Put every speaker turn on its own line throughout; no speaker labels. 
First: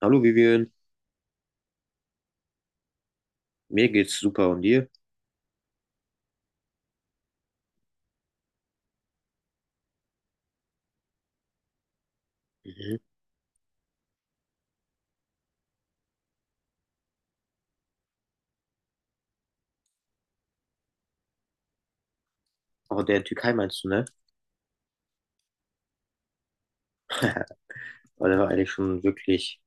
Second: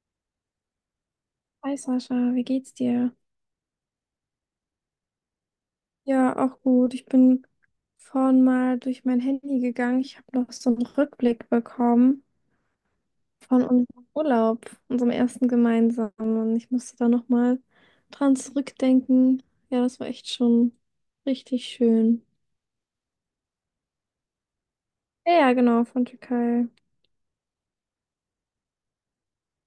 Hallo Vivian,
Hi Sascha, wie geht's dir?
mir geht's super und dir?
Ja, auch gut. Ich bin vorhin mal durch mein Handy gegangen. Ich habe noch so einen Rückblick bekommen
Mhm.
von unserem Urlaub, unserem ersten gemeinsamen. Und ich musste da nochmal dran zurückdenken. Ja, das war echt schon richtig schön.
Auch der Türkei meinst du, ne?
Ja, ja, genau, von Türkei.
Weil der war eigentlich schon wirklich,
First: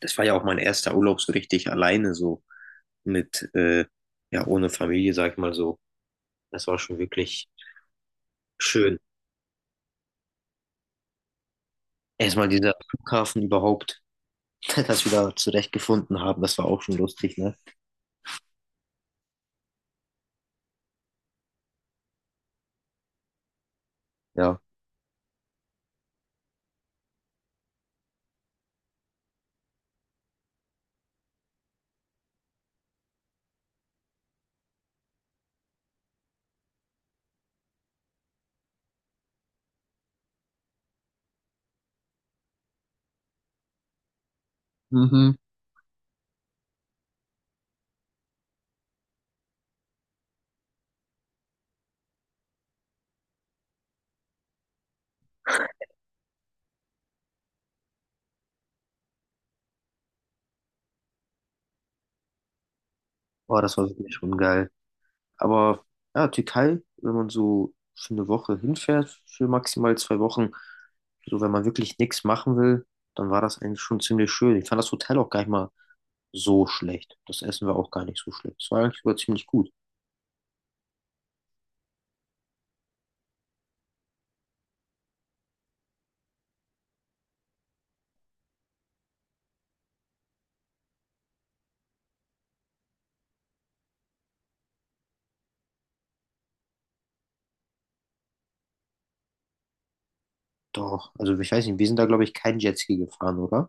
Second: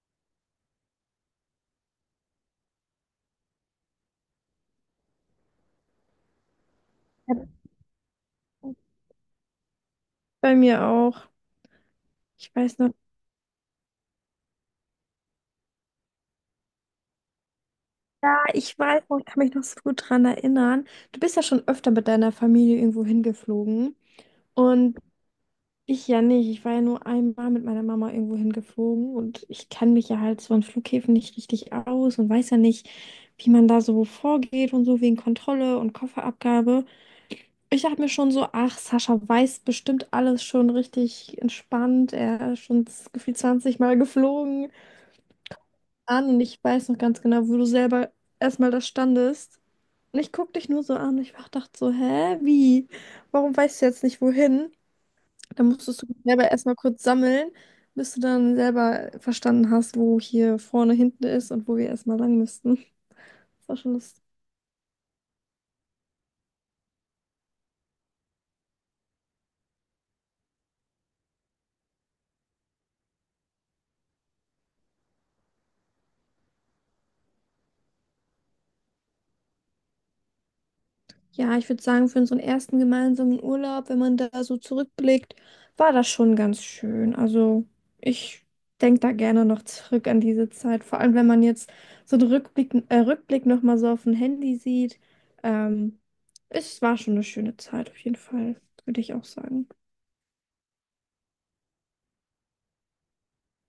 das war ja auch mein erster Urlaub so richtig alleine, so mit, ja, ohne Familie, sag ich mal so. Das war schon
Ja,
wirklich schön.
bei mir auch.
Erstmal
Ich
dieser
weiß noch.
Flughafen überhaupt, dass wir da zurechtgefunden haben, das war auch schon lustig, ne?
Ja, ich weiß noch, ich kann mich noch so gut dran erinnern. Du bist ja schon öfter mit deiner Familie irgendwo hingeflogen.
Ja.
Und ich ja nicht. Ich war ja nur einmal mit meiner Mama irgendwo hingeflogen und ich kann mich ja halt so an Flughäfen nicht richtig aus und weiß ja nicht, wie man da so vorgeht und so wegen Kontrolle und Kofferabgabe. Ich dachte mir schon so, ach, Sascha weiß bestimmt alles schon richtig entspannt. Er ist schon gefühlt 20 Mal geflogen
Mhm.
an und ich weiß noch ganz genau, wo du selber erstmal da standest. Und ich guck dich nur so an und ich dachte so, hä, wie? Warum weißt du jetzt nicht wohin? Da musstest du selber erstmal kurz sammeln, bis du dann selber verstanden hast, wo hier vorne, hinten ist und wo wir erstmal lang müssten.
Boah,
Das
das
war
war
schon
wirklich
lustig.
schon geil. Aber ja, Türkei, wenn man so für eine Woche hinfährt, für maximal zwei Wochen, so wenn man wirklich nichts machen will, dann war das eigentlich schon ziemlich schön. Ich fand das Hotel auch gar nicht mal so schlecht. Das Essen war auch gar nicht so schlecht. Es war eigentlich sogar ziemlich gut.
Ja, ich würde sagen, für unseren ersten gemeinsamen Urlaub, wenn man da so zurückblickt, war das schon ganz schön. Also ich denke da gerne noch zurück an diese Zeit. Vor allem, wenn man jetzt so einen Rückblick nochmal so auf dem Handy sieht. Ähm, Es war schon eine schöne Zeit, auf jeden Fall, würde ich auch sagen.
Doch, also ich weiß nicht, wir sind da, glaube ich, kein Jetski gefahren, oder?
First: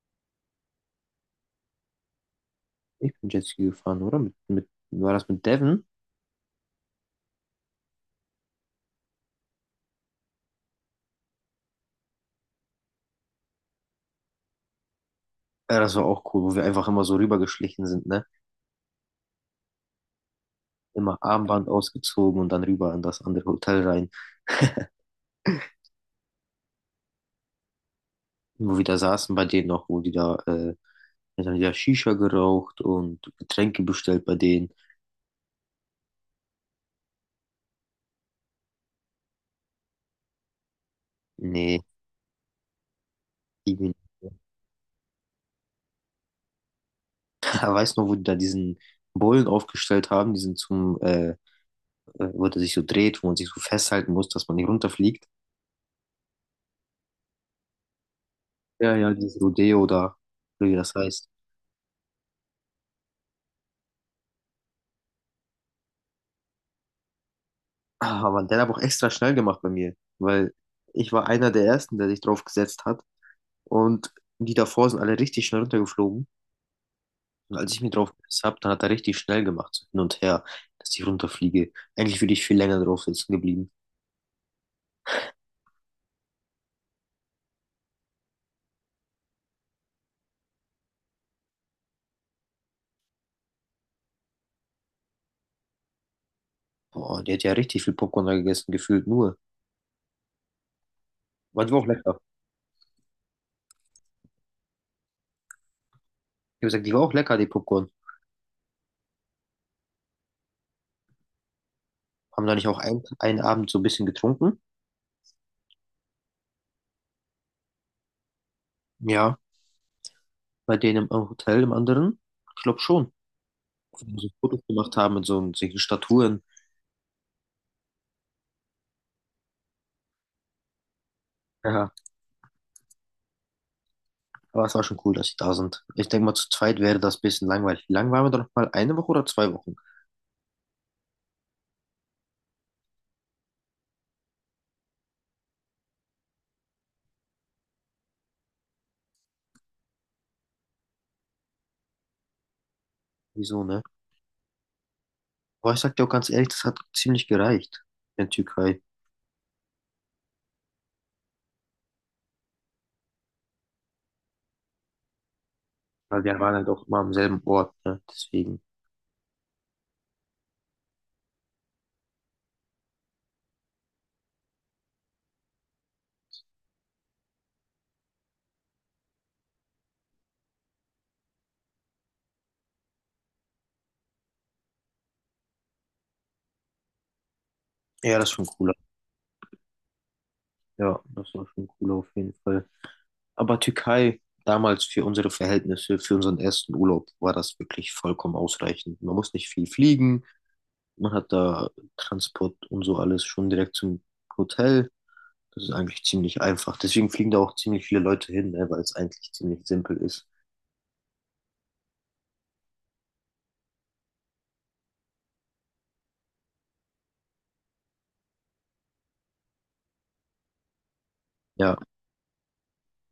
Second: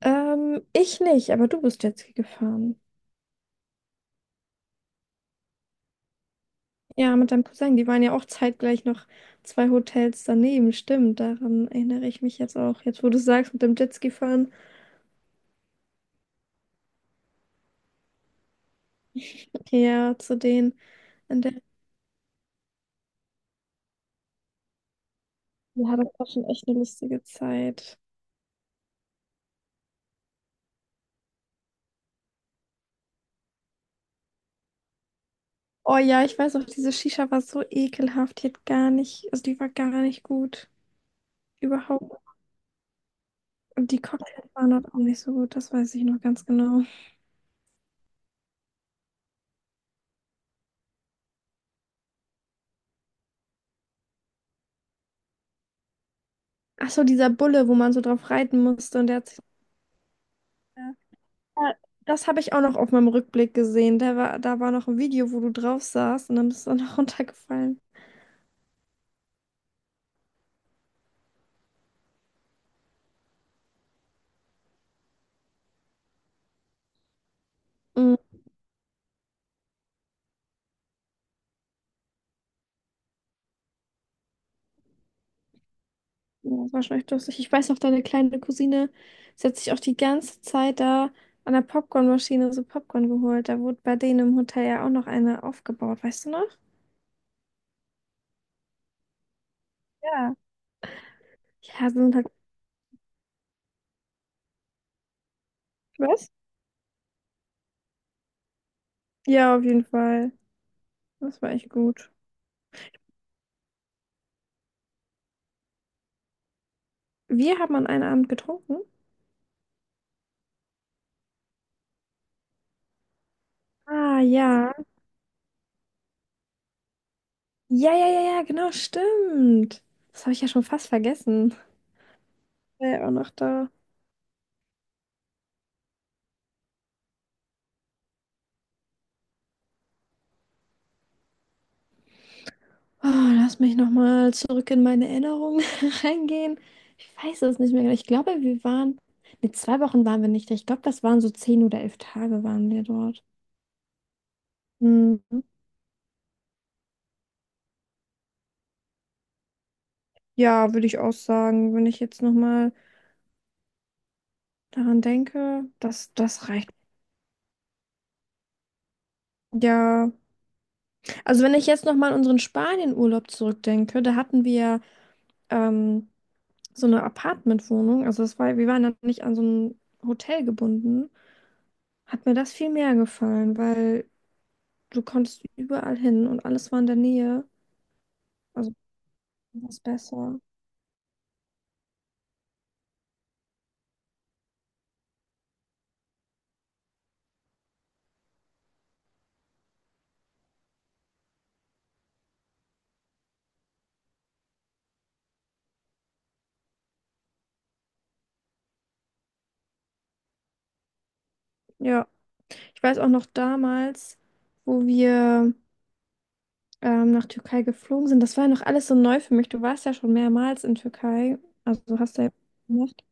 Ich nicht, aber du bist Jetski gefahren.
Ich bin Jetski gefahren, oder? War das mit Devin?
Ja, mit deinem Cousin, die waren ja auch zeitgleich noch zwei Hotels daneben, stimmt. Daran erinnere ich mich jetzt auch. Jetzt, wo du sagst, mit dem Jetski fahren.
Ja, das war auch cool, wo wir einfach immer so rübergeschlichen sind, ne?
Okay, ja, zu denen.
Immer
In der
Armband ausgezogen und dann rüber in das andere Hotel rein.
Ja, das war schon echt eine lustige Zeit.
Wo wir da saßen bei denen noch, wo die da, dann haben die da Shisha geraucht und Getränke bestellt bei denen.
Oh ja, ich weiß auch, diese Shisha war so ekelhaft. Die hat gar nicht, also die war gar nicht gut.
Nee,
Überhaupt.
irgendwie
Und die
nicht.
Cocktails waren halt auch nicht so gut, das weiß ich noch ganz genau.
Weißt du noch, wo die da diesen Bullen aufgestellt haben, diesen zum, wo der sich so dreht, wo man sich so festhalten muss, dass man nicht runterfliegt?
Ach so, dieser Bulle, wo man so drauf reiten
Ja,
musste und
ja,
der hat sich.
dieses Rodeo da, oder wie das heißt.
Ja, das habe ich auch noch auf meinem Rückblick gesehen. Da war noch ein Video, wo du drauf saßt und dann bist du dann noch runtergefallen.
Ah, Mann, der hat aber auch extra schnell gemacht bei mir, weil ich war einer der Ersten, der sich drauf gesetzt hat und die davor sind alle richtig schnell runtergeflogen. Und als ich mich drauf
Mhm.
gesetzt habe, dann hat er richtig schnell gemacht, so hin und her, dass ich runterfliege. Eigentlich würde ich viel länger drauf sitzen geblieben.
Ja, das war schon echt lustig. Ich weiß noch, deine kleine Cousine, sie hat sich auch die ganze Zeit da an der Popcornmaschine so Popcorn geholt. Da wurde bei denen im Hotel ja auch noch eine aufgebaut, weißt du noch?
Boah, die hat ja richtig viel Popcorn da gegessen, gefühlt nur.
Ja.
Aber die war auch
Ja, sie sind
lecker.
halt. Was?
Ich habe gesagt, die war auch lecker, die Popcorn.
Ja, auf jeden Fall. Das war echt gut.
Haben da nicht auch einen Abend so ein bisschen getrunken?
Wir haben an einem Abend getrunken.
Ja. Bei denen im Hotel, im anderen? Ich glaube schon. Wo wir
Ah,
so Fotos
ja.
gemacht haben mit so solchen Statuen.
Ja, ja, ja, ja, genau, stimmt. Das habe ich ja schon fast vergessen.
Ja.
War ja auch noch da.
Aber es war schon cool, dass sie da sind. Ich denke mal, zu zweit wäre das ein bisschen langweilig. Wie lang waren wir da noch mal? Eine Woche oder zwei Wochen?
Oh, lass mich nochmal zurück in meine Erinnerungen reingehen. Ich weiß es nicht mehr genau. Ich glaube, wir waren. Ne, 2 Wochen waren wir nicht da. Ich glaube, das waren so 10 oder 11 Tage waren wir dort.
Wieso, ne?
Hm.
Aber ich sag dir auch ganz ehrlich, das hat ziemlich gereicht in der Türkei.
Ja, würde ich auch sagen, wenn ich jetzt nochmal daran denke, das,
Weil wir
das
waren halt
reicht.
auch immer am selben Ort, ne? Deswegen.
Ja, also wenn ich jetzt nochmal an unseren Spanien-Urlaub zurückdenke, da hatten wir ähm, so eine Apartmentwohnung, also das war, wir waren dann nicht an so ein Hotel gebunden, hat mir das viel mehr gefallen, weil du konntest überall hin und alles war in der Nähe.
Ja, das ist schon
Also
cooler.
was besser.
Ja, das war schon cooler auf jeden Fall. Aber Türkei, damals für unsere Verhältnisse, für unseren ersten Urlaub, war das wirklich vollkommen ausreichend. Man muss nicht viel fliegen. Man hat da Transport und so alles schon direkt zum Hotel. Das ist eigentlich ziemlich einfach. Deswegen fliegen da auch ziemlich viele Leute hin, ne? Weil es eigentlich ziemlich simpel ist.
Ja, ich weiß auch noch damals, wo wir nach Türkei geflogen sind. Das war ja noch alles so neu für mich. Du warst ja schon mehrmals in Türkei.
Ja,
Also du hast ja gemacht.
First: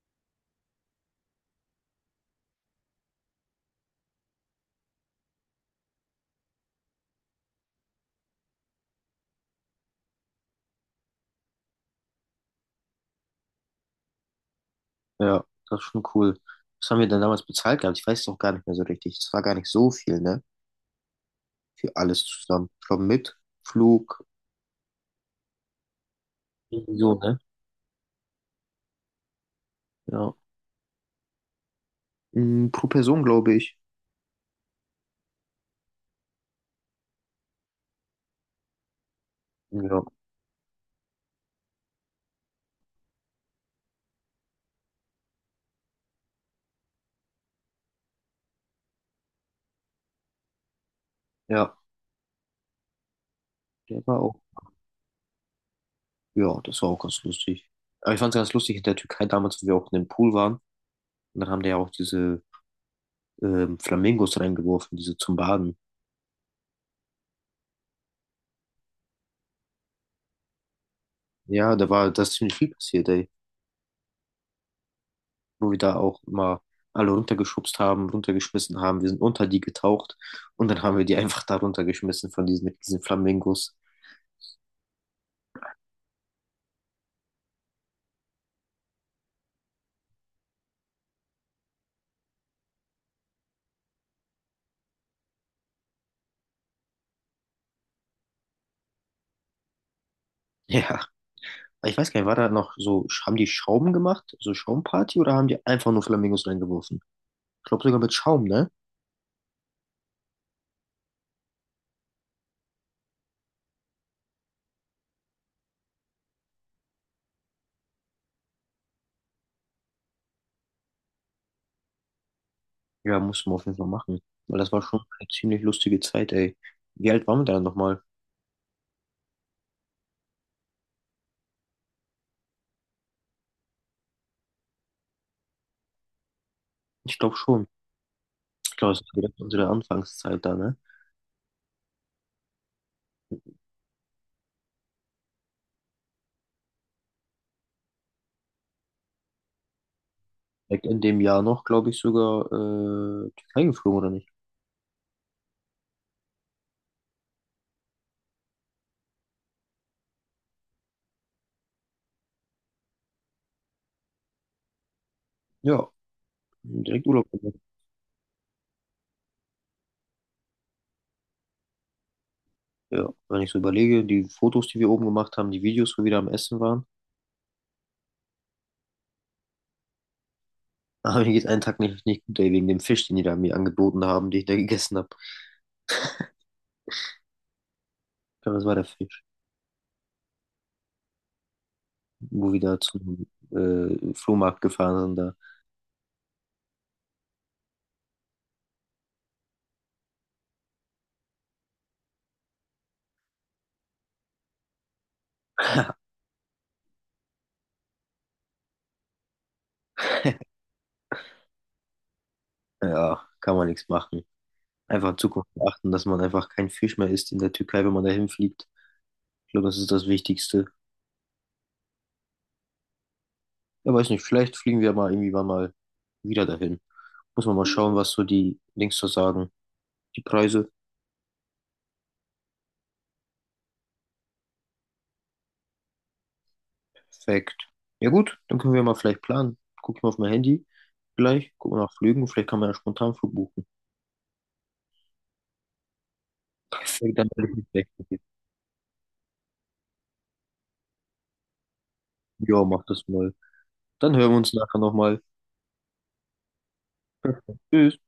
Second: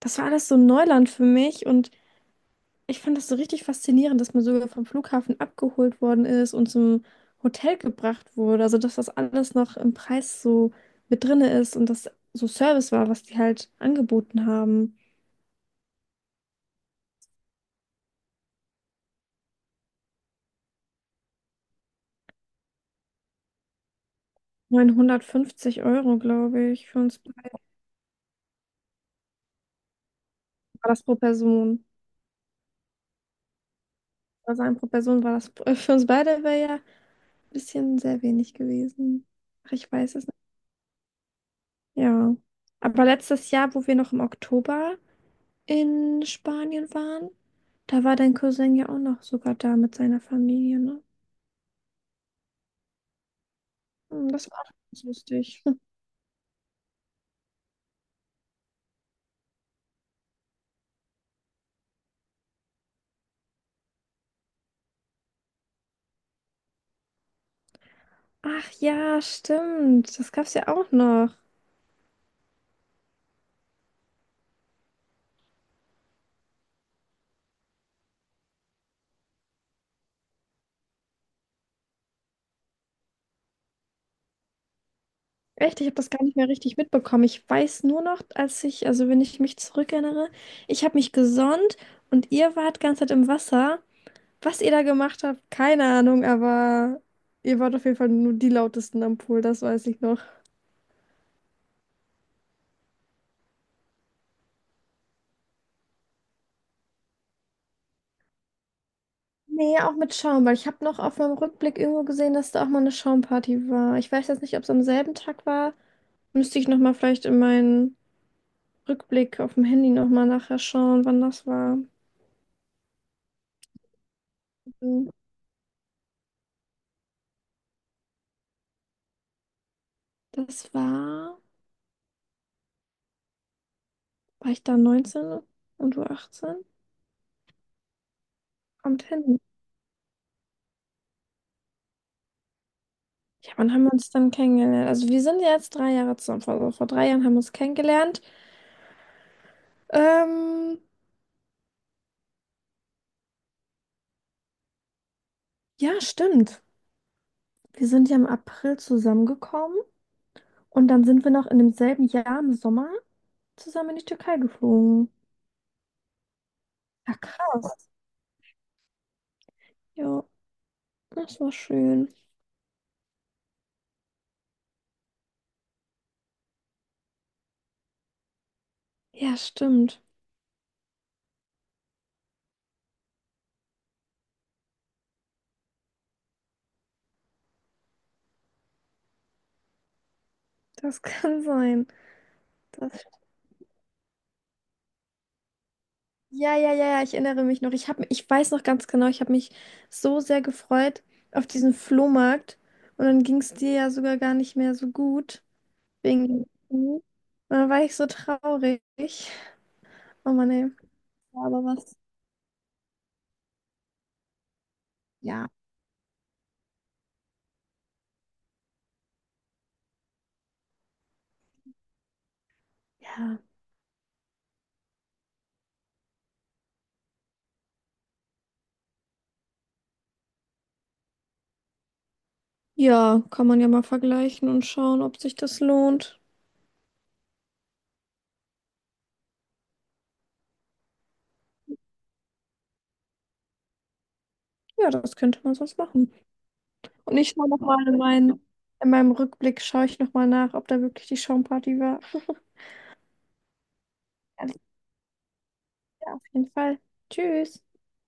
Das war alles so Neuland für mich und ich fand das so richtig faszinierend, dass man sogar vom Flughafen abgeholt worden ist und zum Hotel gebracht wurde. Also dass das alles noch im Preis so mit drinne ist und das so Service war, was die halt angeboten haben.
ja, das ist schon cool. Was haben wir denn damals bezahlt gehabt? Ich weiß es auch gar nicht mehr so richtig. Es war gar nicht so viel, ne? Für alles zusammen. Ich glaube, mit Flug,
950 Euro, glaube ich,
irgendwie
für
so,
uns
ne?
beide
Ja.
war das pro Person.
Mm, pro Person, glaube ich.
Also ein pro Person war das, für uns beide wäre ja ein bisschen sehr wenig gewesen. Ach, ich
Ja.
weiß es nicht. Ja. Aber letztes Jahr, wo wir noch im Oktober in Spanien waren, da war dein Cousin ja auch noch sogar da mit seiner Familie, ne?
Ja. Der war
Hm,
auch,
das war auch ganz lustig.
ja, das war auch ganz lustig. Aber ich fand es ganz lustig in der Türkei damals, wo wir auch in dem Pool waren. Und dann haben die ja auch diese Flamingos reingeworfen, diese zum Baden.
Ach ja, stimmt. Das gab's ja auch noch.
Ja, da war das ziemlich viel passiert, ey. Wo wir da auch immer alle runtergeschubst haben, runtergeschmissen haben. Wir sind unter die getaucht und dann haben wir die einfach da runtergeschmissen von diesen, mit diesen Flamingos.
Echt, ich habe das gar nicht mehr richtig mitbekommen. Ich weiß nur noch, als ich, also wenn ich mich zurückerinnere, ich habe mich gesonnt und ihr wart ganze Zeit im Wasser. Was ihr da gemacht habt, keine Ahnung, aber ihr wart auf jeden Fall nur die lautesten am Pool, das weiß ich noch.
Ja. Ich weiß gar nicht, war da noch so, haben die Schaum gemacht, so Schaumparty oder haben die einfach nur Flamingos reingeworfen? Ich glaube sogar mit Schaum, ne?
Nee, auch mit Schaum, weil ich habe noch auf meinem Rückblick irgendwo gesehen, dass da auch mal eine Schaumparty war. Ich weiß jetzt nicht, ob es am selben Tag war. Müsste ich nochmal vielleicht in meinen Rückblick auf dem Handy nochmal nachher schauen, wann das war.
Ja, muss man auf jeden Fall machen. Weil das war schon eine ziemlich lustige Zeit, ey. Wie alt waren wir da nochmal?
Das war. War ich da 19 und du 18.
Ich glaube schon. Ich glaube,
Am
das war
10.
direkt unsere Anfangszeit da, ne?
Ja, wann haben wir uns dann kennengelernt? Also wir sind ja jetzt 3 Jahre zusammen. Vor 3 Jahren haben wir uns kennengelernt. Ähm,
Direkt in dem Jahr noch, glaube ich, sogar Türkei geflogen, oder nicht?
ja, stimmt. Wir sind ja im April zusammengekommen und dann sind wir noch in demselben Jahr im Sommer zusammen in die Türkei geflogen.
Ja, direkt
Ja,
Urlaub gemacht.
krass. Ja, das war schön.
Ja, wenn ich so überlege, die Fotos, die wir oben gemacht haben, die Videos, wo wir da am Essen waren.
Ja, stimmt.
Aber mir geht's einen Tag nicht gut, ey, wegen dem Fisch, den die da mir angeboten haben, den ich da gegessen habe. Ich glaube, das war der Fisch.
Das kann sein.
Wo wir da
Das
zum Flohmarkt gefahren sind, da,
Ja, ja, ja, ja, ich erinnere mich noch. Ich weiß noch ganz genau, ich habe mich so sehr gefreut auf diesen Flohmarkt. Und dann ging es dir ja sogar gar nicht mehr so gut wegen dem Knie. Und dann war ich so traurig. Oh Mann, ey. Ja, aber was?
ja, kann man nichts machen. Einfach in
Ja.
Zukunft achten, dass man einfach kein Fisch mehr isst in der Türkei, wenn man dahin fliegt. Ich glaube, das ist das Wichtigste.
Ja.
Ja, weiß nicht, vielleicht fliegen wir mal irgendwie wann mal wieder dahin. Muss man mal schauen, was so die Links so sagen. Die Preise,
Ja, kann man ja mal vergleichen und schauen, ob sich das lohnt.
perfekt. Ja gut, dann können wir mal vielleicht planen. Guck ich mal auf mein Handy. Gleich, gucken nach Flügen. Vielleicht kann man ja spontan Flug buchen.
Ja, das könnte man sonst machen. Und
Perfekt, dann
ich schaue
werde ich mich gleich.
nochmal in meinen, in meinem Rückblick, schaue ich nochmal nach, ob da wirklich die Schaumparty war.
Ja, mach das mal. Dann hören wir uns nachher nochmal.
Ja, auf jeden Fall.
Perfekt.
Tschüss.
Tschüss.